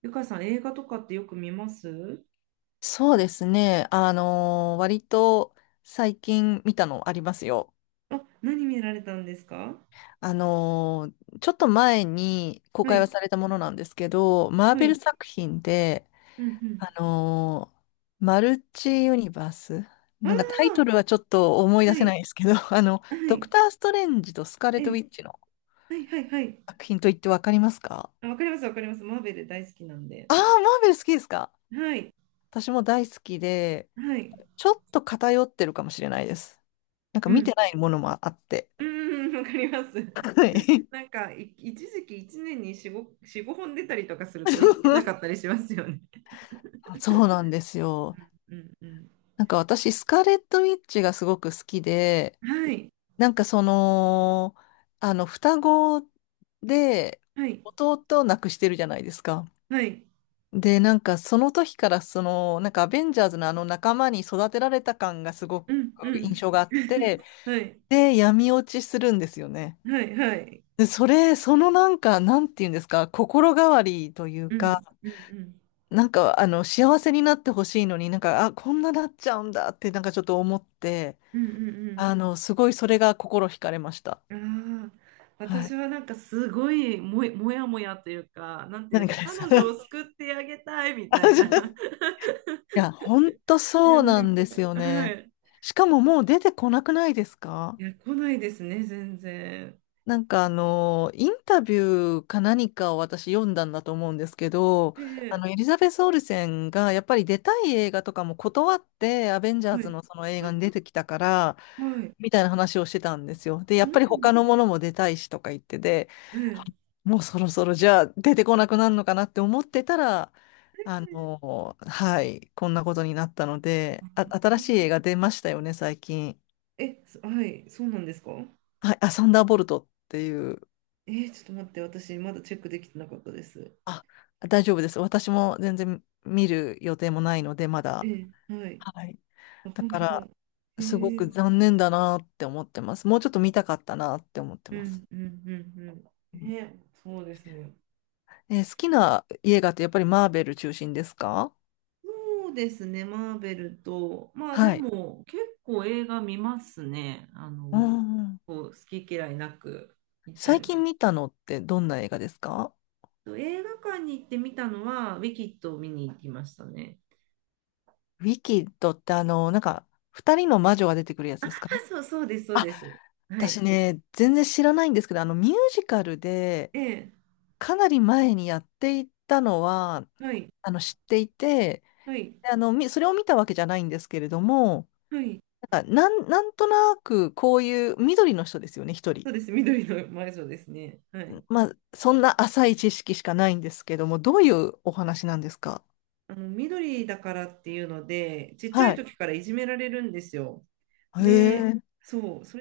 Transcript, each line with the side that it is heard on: right: ゆかさん、映画とかってよく見ます？
left: そうですね。割と最近見たのありますよ。
right: あ、何見られたんですか？
left: ちょっと前に公
right: は
left: 開
right: い、
left: はされたものなんですけど、マー
right: は
left: ベル
right: い、
left: 作品で、
right: うん、うん。
left: あのーマルチユニバース。
right: あ
left: なんかタイトルは
right: あ、
left: ちょっと思い出
right: は
left: せな
right: い、
left: いですけど、
right: は
left: ドク
right: い、
left: ター・ストレンジとスカーレッ
right: ええ、
left: ト・ウィッチの
right: はい、はい、はい。
left: 作品といってわかりますか？
right: あ、わかります、わかります。マーベル大好きなんで。
left: ああー、マーベル好きですか？
right: はい、
left: 私も大好きで、
right: はい、
left: ちょっと偏ってるかもしれないです。なんか
right: う
left: 見て
right: ん、
left: ないものもあって。
right: うん、うん、わかります。
left: はい。
right: なんか、一時期一年に4、5、4、5本出たりとかすると追いつけなかったりしますよね。
left: そうなんですよ。
right: うん、うん。
left: なんか私、スカーレット・ウィッチがすごく好きで、
right: はい、
left: なんかその、双子で
right: はい、
left: 弟を亡くしてるじゃないですか。
right: はい、
left: で、なんかその時からその、なんかアベンジャーズのあの仲間に育てられた感がすごく
right: うん、う
left: 印
right: ん。
left: 象があっ て、
right: はい、
left: で、闇落ちするんですよね。
right: はい、はい。
left: で、それ、そのなんか、なんていうんですか、心変わりという
right: うん、
left: か、
right: うん、うん、
left: なんか、幸せになってほしいのに、なんか、あ、こんななっちゃうんだって、なんかちょっと思って、
right: うん、うん、うん。
left: すごいそれが心惹かれました。
right: ああ、
left: は
right: 私
left: い。
right: はなんかすごいもやもやもやというか、なんて言うんで
left: 何
right: しょう、
left: かで
right: 彼
left: す。
right: 女を 救ってあげたいみ
left: あ
right: たい
left: じゃあ。
right: な。
left: いや、ほんと
right: いや、
left: そう
right: な
left: な
right: ん
left: ん
right: か、
left: ですよ
right: は
left: ね。
right: い。
left: しかももう出てこなくないです
right: い
left: か？
right: や、来ないですね、全然。
left: なんかインタビューか何かを私読んだんだと思うんですけど、
right: ええ、
left: エリザベス・オルセンがやっぱり出たい映画とかも断って、アベンジャー
right: は
left: ズ
right: い。
left: のその映画に出てきたから、
right: あ、はい。
left: みたいな話をしてたんですよ。で、
right: そ
left: やっ
right: う
left: ぱ
right: な
left: り
right: んで
left: 他
right: す
left: の
right: ね。
left: ものも出たいしとか言ってて、
right: ええ、
left: もうそろそろじゃあ出てこなくなるのかなって思ってたら、はい、こんなことになったので、あ、
right: あ、
left: 新
right: そう、
left: しい映画出ましたよね、最近。
right: え、はい、そうなんですか？
left: はい、あ、サンダーボルトっていう。
right: えー、ちょっと待って、私、まだチェックできてなかったです。
left: あ、大丈夫です。私も全然見る予定もないので、ま
right: え
left: だ。
right: え、はい。
left: はい。
right: あ、
left: だ
right: 本
left: か
right: 当だ。
left: ら、
right: え
left: すご
right: え、う
left: く
right: ん、
left: 残念だなって思ってます。もうちょっと見たかったなって思って
right: う
left: ます。
right: ん、うん、うん。
left: う
right: え
left: ん。
right: え、そうですね。
left: 好きな映画ってやっぱりマーベル中心ですか？
right: そうですね、マーベルと、まあで
left: はい。
right: も結構映画見ますね、あ
left: う
right: の、
left: んうん。
right: こう好き嫌いなく見ちゃい
left: 最
right: ま
left: 近
right: す。
left: 見たのってどんな映画ですか？
right: と、映画館に行って見たのは、ウィキッドを見に行きましたね。
left: ウィキッドってなんか、二人の魔女が出てくるやつ
right: あ、
left: ですか？
right: そう、そうです、そう
left: あ、
right: です。は
left: 私
right: い。
left: ね、全然知らないんですけど、ミュージカルで、
right: ええ、
left: かなり前にやっていたのは、
right: はい、
left: 知っていて、
right: はい、
left: でそれを見たわけじゃないんですけれども、
right: はい。
left: なんか、なんとなくこういう緑の人ですよね、一
right: そ
left: 人。
right: うです、緑の魔女ですね。はい。
left: まあ、そんな浅い知識しかないんですけども、どういうお話なんですか？
right: あの、緑だからっていうので、ちっちゃい
left: はい。
right: 時からいじめられるんですよ。
left: へ
right: で、
left: え。
right: そう、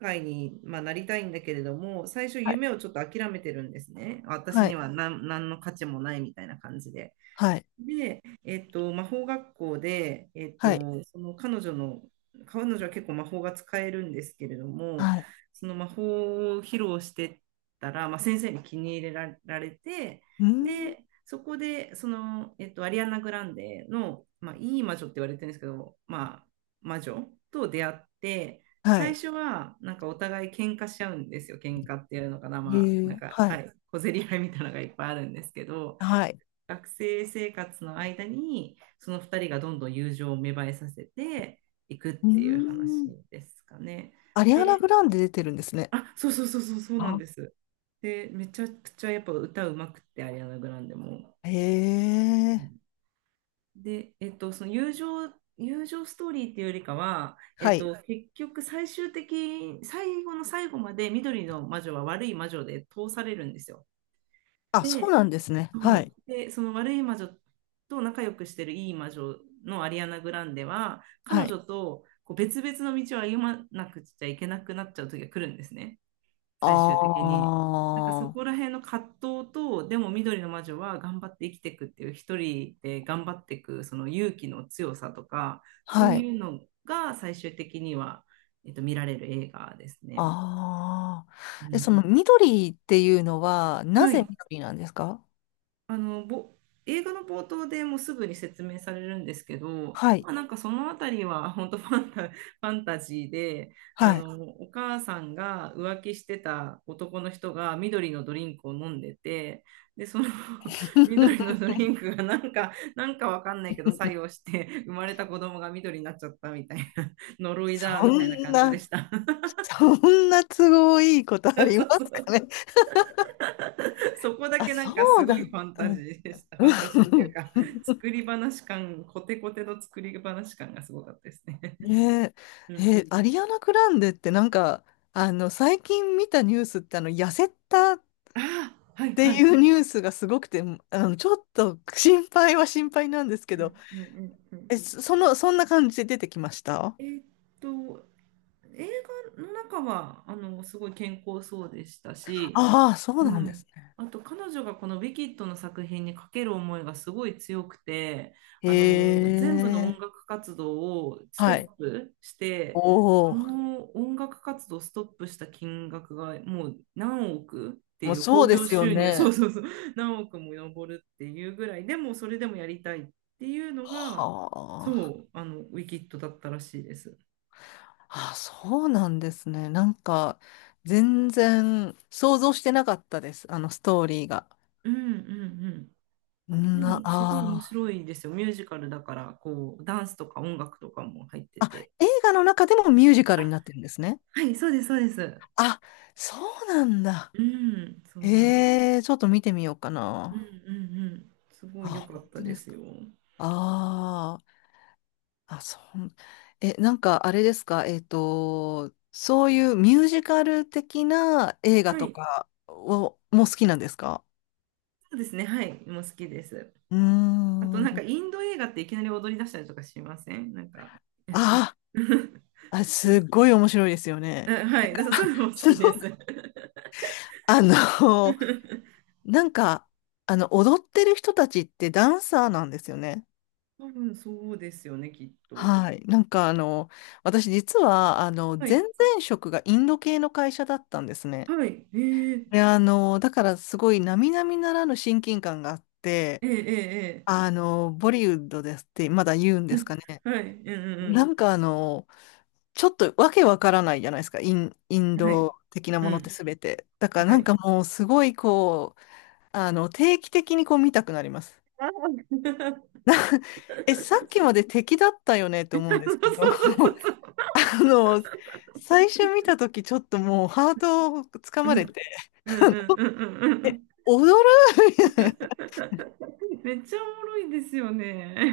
right: 界に、まあ、なりたいんだけれども、最初
left: はい。
right: 夢をちょっと諦めてるんですね。私
left: は
right: に
left: い。
right: は何の価値もないみたいな感じで。
left: はい。
right: で、魔法学校で、
left: はい。
right: その彼女の、彼女は結構魔法が使えるんですけれども、
left: はい。
right: その魔法を披露してたら、まあ、先生に気に入れらられて、
left: うーん。
right: で、そこで、その、アリアナ・グランデの、まあ、いい魔女って言われてるんですけど、まあ、魔女と出会って、
left: は
right: 最
left: い。
right: 初は、なんかお互い喧嘩しちゃうんですよ。喧嘩っていうのかな、まあ、
left: へ
right: なん
left: え。
right: か、
left: は
right: は
left: い。
right: い、小競り合いみたいなのがいっぱいあるんですけど、
left: はい。
right: 学生生活の間に、その2人がどんどん友情を芽生えさせていくっ
left: うー
right: ていう話
left: ん。
right: ですかね。
left: アリアナ・
right: で、
left: グランデ出てるんですね。
right: あ、そうそうそうそうそうなんで
left: あ。
right: す。で、めちゃくちゃやっぱ歌うまくって、アリアナ・グランデも。
left: へ
right: う
left: え。
right: ん。で、その友情ストーリーっていうよりかは、
left: はい。
right: 結局最終的、最後の最後まで緑の魔女は悪い魔女で通されるんですよ。
left: あ、そう
right: で、
left: なんですね。はい。
right: そうで、その悪い魔女と仲良くしてるいい魔女のアリアナ・グランデは、彼
left: はい。
right: 女とこう別々の道を歩まなくちゃいけなくなっちゃう時が来るんですね、最終的に。なんかそ
left: あ
right: こら
left: あ、
right: 辺の葛藤と、でも緑の魔女は頑張って生きていくっていう、一人で頑張っていくその勇気の強さとか、そう
left: はい。
right: いうのが最終的には、見られる映画ですね。
left: ああ。
right: う
left: え、そ
right: ん、
left: の緑っていうのは、な
right: は
left: ぜ
right: い。
left: 緑なんですか？
right: あの、映画の冒頭でもうすぐに説明されるんですけど、
left: はい。
right: まあ、なんかそのあたりは 本当ファンタジーで、あ
left: はい。
right: の、お母さんが浮気してた男の人が緑のドリンクを飲んでて、で、その 緑の ドリンクがなんか、なんかわかんないけど作用して生まれた子供が緑になっちゃったみたいな、呪いだ
left: そ
right: みたいな
left: ん
right: 感じで
left: な、
right: した。
left: そんな都合いいことあり
right: そ
left: ま
right: うそ
left: すかね。
right: う。 そこだ
left: あ、
right: けなんか
left: そ
right: す
left: う
right: ご
left: だ
right: い
left: っ
right: ファン
left: た。
right: タ
left: う
right: ジ
left: ん。
right: ーでした。ファンタジーっていうか、作り話感、コテコテの作り話感がすごかったですね。
left: ね
right: う
left: え、
right: ん、
left: え、アリアナ・グランデってなんか、最近見たニュースって、痩せた
right: ああ、は
left: っ
right: い、
left: て
right: は
left: い
right: い。
left: うニュースがすごくて、ちょっと心配は心配なんですけ
right: うん、
left: ど、
right: うん、うん、うん、
left: え、その、そんな感じで出てきました？
right: えーっと、映画の中はあのすごい健康そうでしたし、
left: ああ、そう
right: う
left: なんで
right: ん。
left: すね。
right: あと彼女がこの「ウィキッド」の作品にかける思いがすごい強くて、あの
left: へ
right: 全部の
left: え。
right: 音楽活動をストッ
left: はい。
right: プし
left: お
right: て、そ
left: お、
right: の音楽活動をストップした金額がもう何億って
left: も
right: い
left: う
right: う
left: そ
right: 興
left: うで
right: 行
left: すよ
right: 収入、そう
left: ね。
right: そうそう、何億も上るっていうぐらい、でもそれでもやりたいっていうのが、
left: は
right: そ
left: あ、
right: う、あのウィキッドだったらしいです。
left: あ、そうなんですね。なんか、全然想像してなかったです。あのストーリーが。
right: うん、うん。でもすごい面
left: ああ。
right: 白いですよ。ミュージカルだから、こう、ダンスとか音楽とかも入って
left: あ、
right: て。
left: 映画の中でもミュージカルになってるんですね。
right: はい、そうです、そうです。
left: あ、そうなんだ。
right: うん、そうなんです。
left: ええ、ちょっと見てみようか
right: うん、う
left: な。
right: ん、うん。すご
left: あ、
right: い良か
left: 本
right: った
left: 当
right: で
left: です
right: す
left: か？
right: よ。
left: ああ、あ、そう。え、なんかあれですか、そういうミュージカル的な映画
right: は
left: と
right: い、
left: かを、もう好きなんですか？
right: そうですね。はい、もう好きです。
left: う
right: あと、
left: ー
right: なんか
left: ん。
right: インド映画っていきなり踊り出したりとかしません？なんか。
left: あ あ、
right: い
left: すっごい面白いですよ
right: あ、
left: ね。
right: はい、だからそういうのも好
left: そ
right: き
left: の
right: です。
left: あの、なんか、踊ってる人たちってダンサーなんですよね。
right: 多分そうですよね、きっと。
left: はい。なんか私実は
right: は
left: 前
right: い、
left: 々職がインド系の会社だったんですね。
right: はい、えー、
left: で、だからすごい並々ならぬ親近感があって、
right: えー、え
left: ボリウッドですってまだ言うんです
right: ー、
left: かね。
right: えー、はい、うん、
left: な
right: う
left: んかちょっとわけわからないじゃないですか。イン
right: ん、うん。はい、
left: ド的な
right: う
left: ものって
right: ん。
left: すべて。だから
right: は
left: なん
right: い。
left: かもうすごいこう、定期的にこう見たくなります。
right: あー。
left: な え、さっきまで敵だったよねって思
right: そ
left: うんですけど。
right: うそうそうそうそう。
left: あの、最初見たとき、ちょっともうハートをつか
right: う
left: まれ
right: ん、
left: て、
right: うん、
left: あの
right: うん、うん、うん、うん、うん。
left: 踊るみたいな、
right: めっちゃおもろいですよ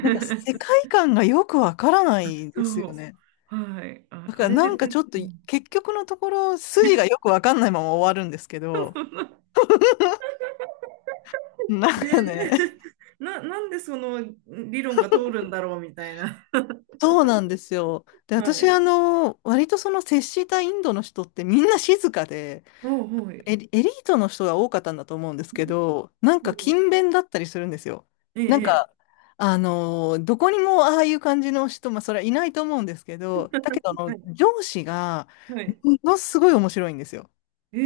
left: なんか世界観がよくわからない
right: そ
left: です
right: う。
left: よね。
right: はい。あ、
left: だか
right: あ
left: ら
right: れ
left: な
right: で、
left: んか
right: な
left: ち
right: ん
left: ょ
right: か
left: っと、
right: うん。
left: 結局のところ、筋がよ くわかんないまま終わるんですけ
right: そ
left: ど、
right: の
left: なん
right: ねえ、
left: かね、
right: なんでその理論が通るんだろうみたいな。
left: そうなんですよ。で、
right: は
left: 私、
right: い。
left: 割とその接したインドの人ってみんな静かで、
right: おう、はい。
left: エリートの人が多かったんだと思うんですけ
right: な
left: ど、なんか
right: るほど。
left: 勤勉だったりするんですよ。
right: え
left: なん
right: え、
left: か、どこにもああいう感じの人、まあ、それはいないと思うんですけど、だけど、
right: ええ、はい。
left: 上司が、
right: はい。
left: ものすごい面白いんですよ。
right: え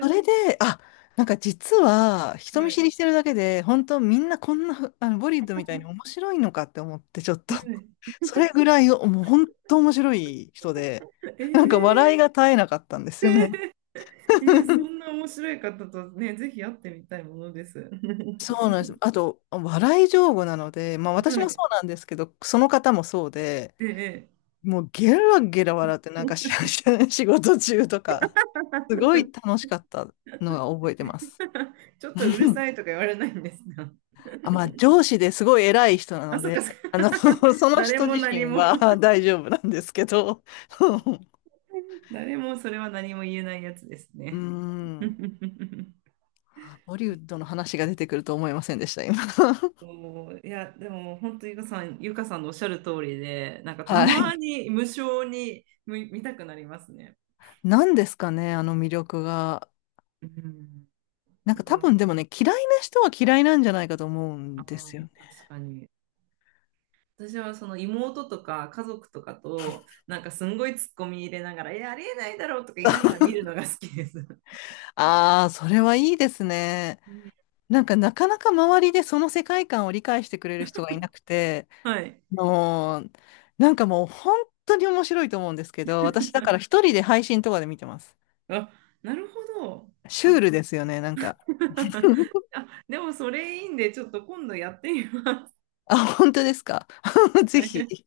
left: それで、あ、なんか実は、人
right: は
left: 見
right: い。
left: 知りしてるだけで、本当みんなこんな、ボリッドみたいに面白いのかって思って、ちょっと
right: はい。
left: それぐらい、もう本当面白い人で、
right: え
left: なんか笑
right: え、
left: いが絶えなかったんですよね。
right: えええー、そんな面白い方とね、ぜひ会ってみたいものです。
left: そ うなんです。あと、笑い上手なので、まあ私
right: は
left: もそ
right: い。
left: うなんですけど、その方もそうで、
right: ええ。ええ。
left: もうゲラゲラ笑って、なんか仕事中とか、すごい楽しかったのが覚えてます。
right: ちょっとうる さいとか言われないんですか？
left: あ、まあ上司ですごい偉い人な
right: あ、
left: の
right: そっか、
left: で、
right: そっか。
left: その
right: 誰
left: 人
right: も
left: 自
right: 何
left: 身
right: も。
left: は 大丈夫なんですけど、
right: 誰もそれは何も言えないやつです
left: うー
right: ね。
left: ん、ボリウッドの話が出てくると思いませんでした、今。
right: おー、いや、でも本当ゆかさん、ゆかさんのおっしゃる通りで、なんかた
left: は
right: ま
left: い。
right: に無性に見たくなりますね。
left: 何ですかね、あの魅力が。
right: うん。
left: なん
right: だ
left: か
right: か
left: 多
right: ら、
left: 分でもね、嫌いな人は嫌いなんじゃないかと思う
right: あ
left: んで
right: あ、
left: すよね。
right: 確かに。私はその妹とか家族とかとなんかすんごいツッコミ入れながら「えありえないだろ」とか言いながら見るのが好きです。
left: ああ、それはいいですね。なんかなかなか周りでその世界観を理解してくれる人がいなくて、
right: はい。
left: もう、なんかもう本当に面白いと思うんですけど、私だから 一人で配信とかで見てます。
right: あ、なるほど。
left: シ
right: あ、
left: ュールですよね、なんか。
right: あ、でもそれいいんでちょっと今度やってみます。
left: あ、本当ですか？ぜ
right: はい
left: ひ。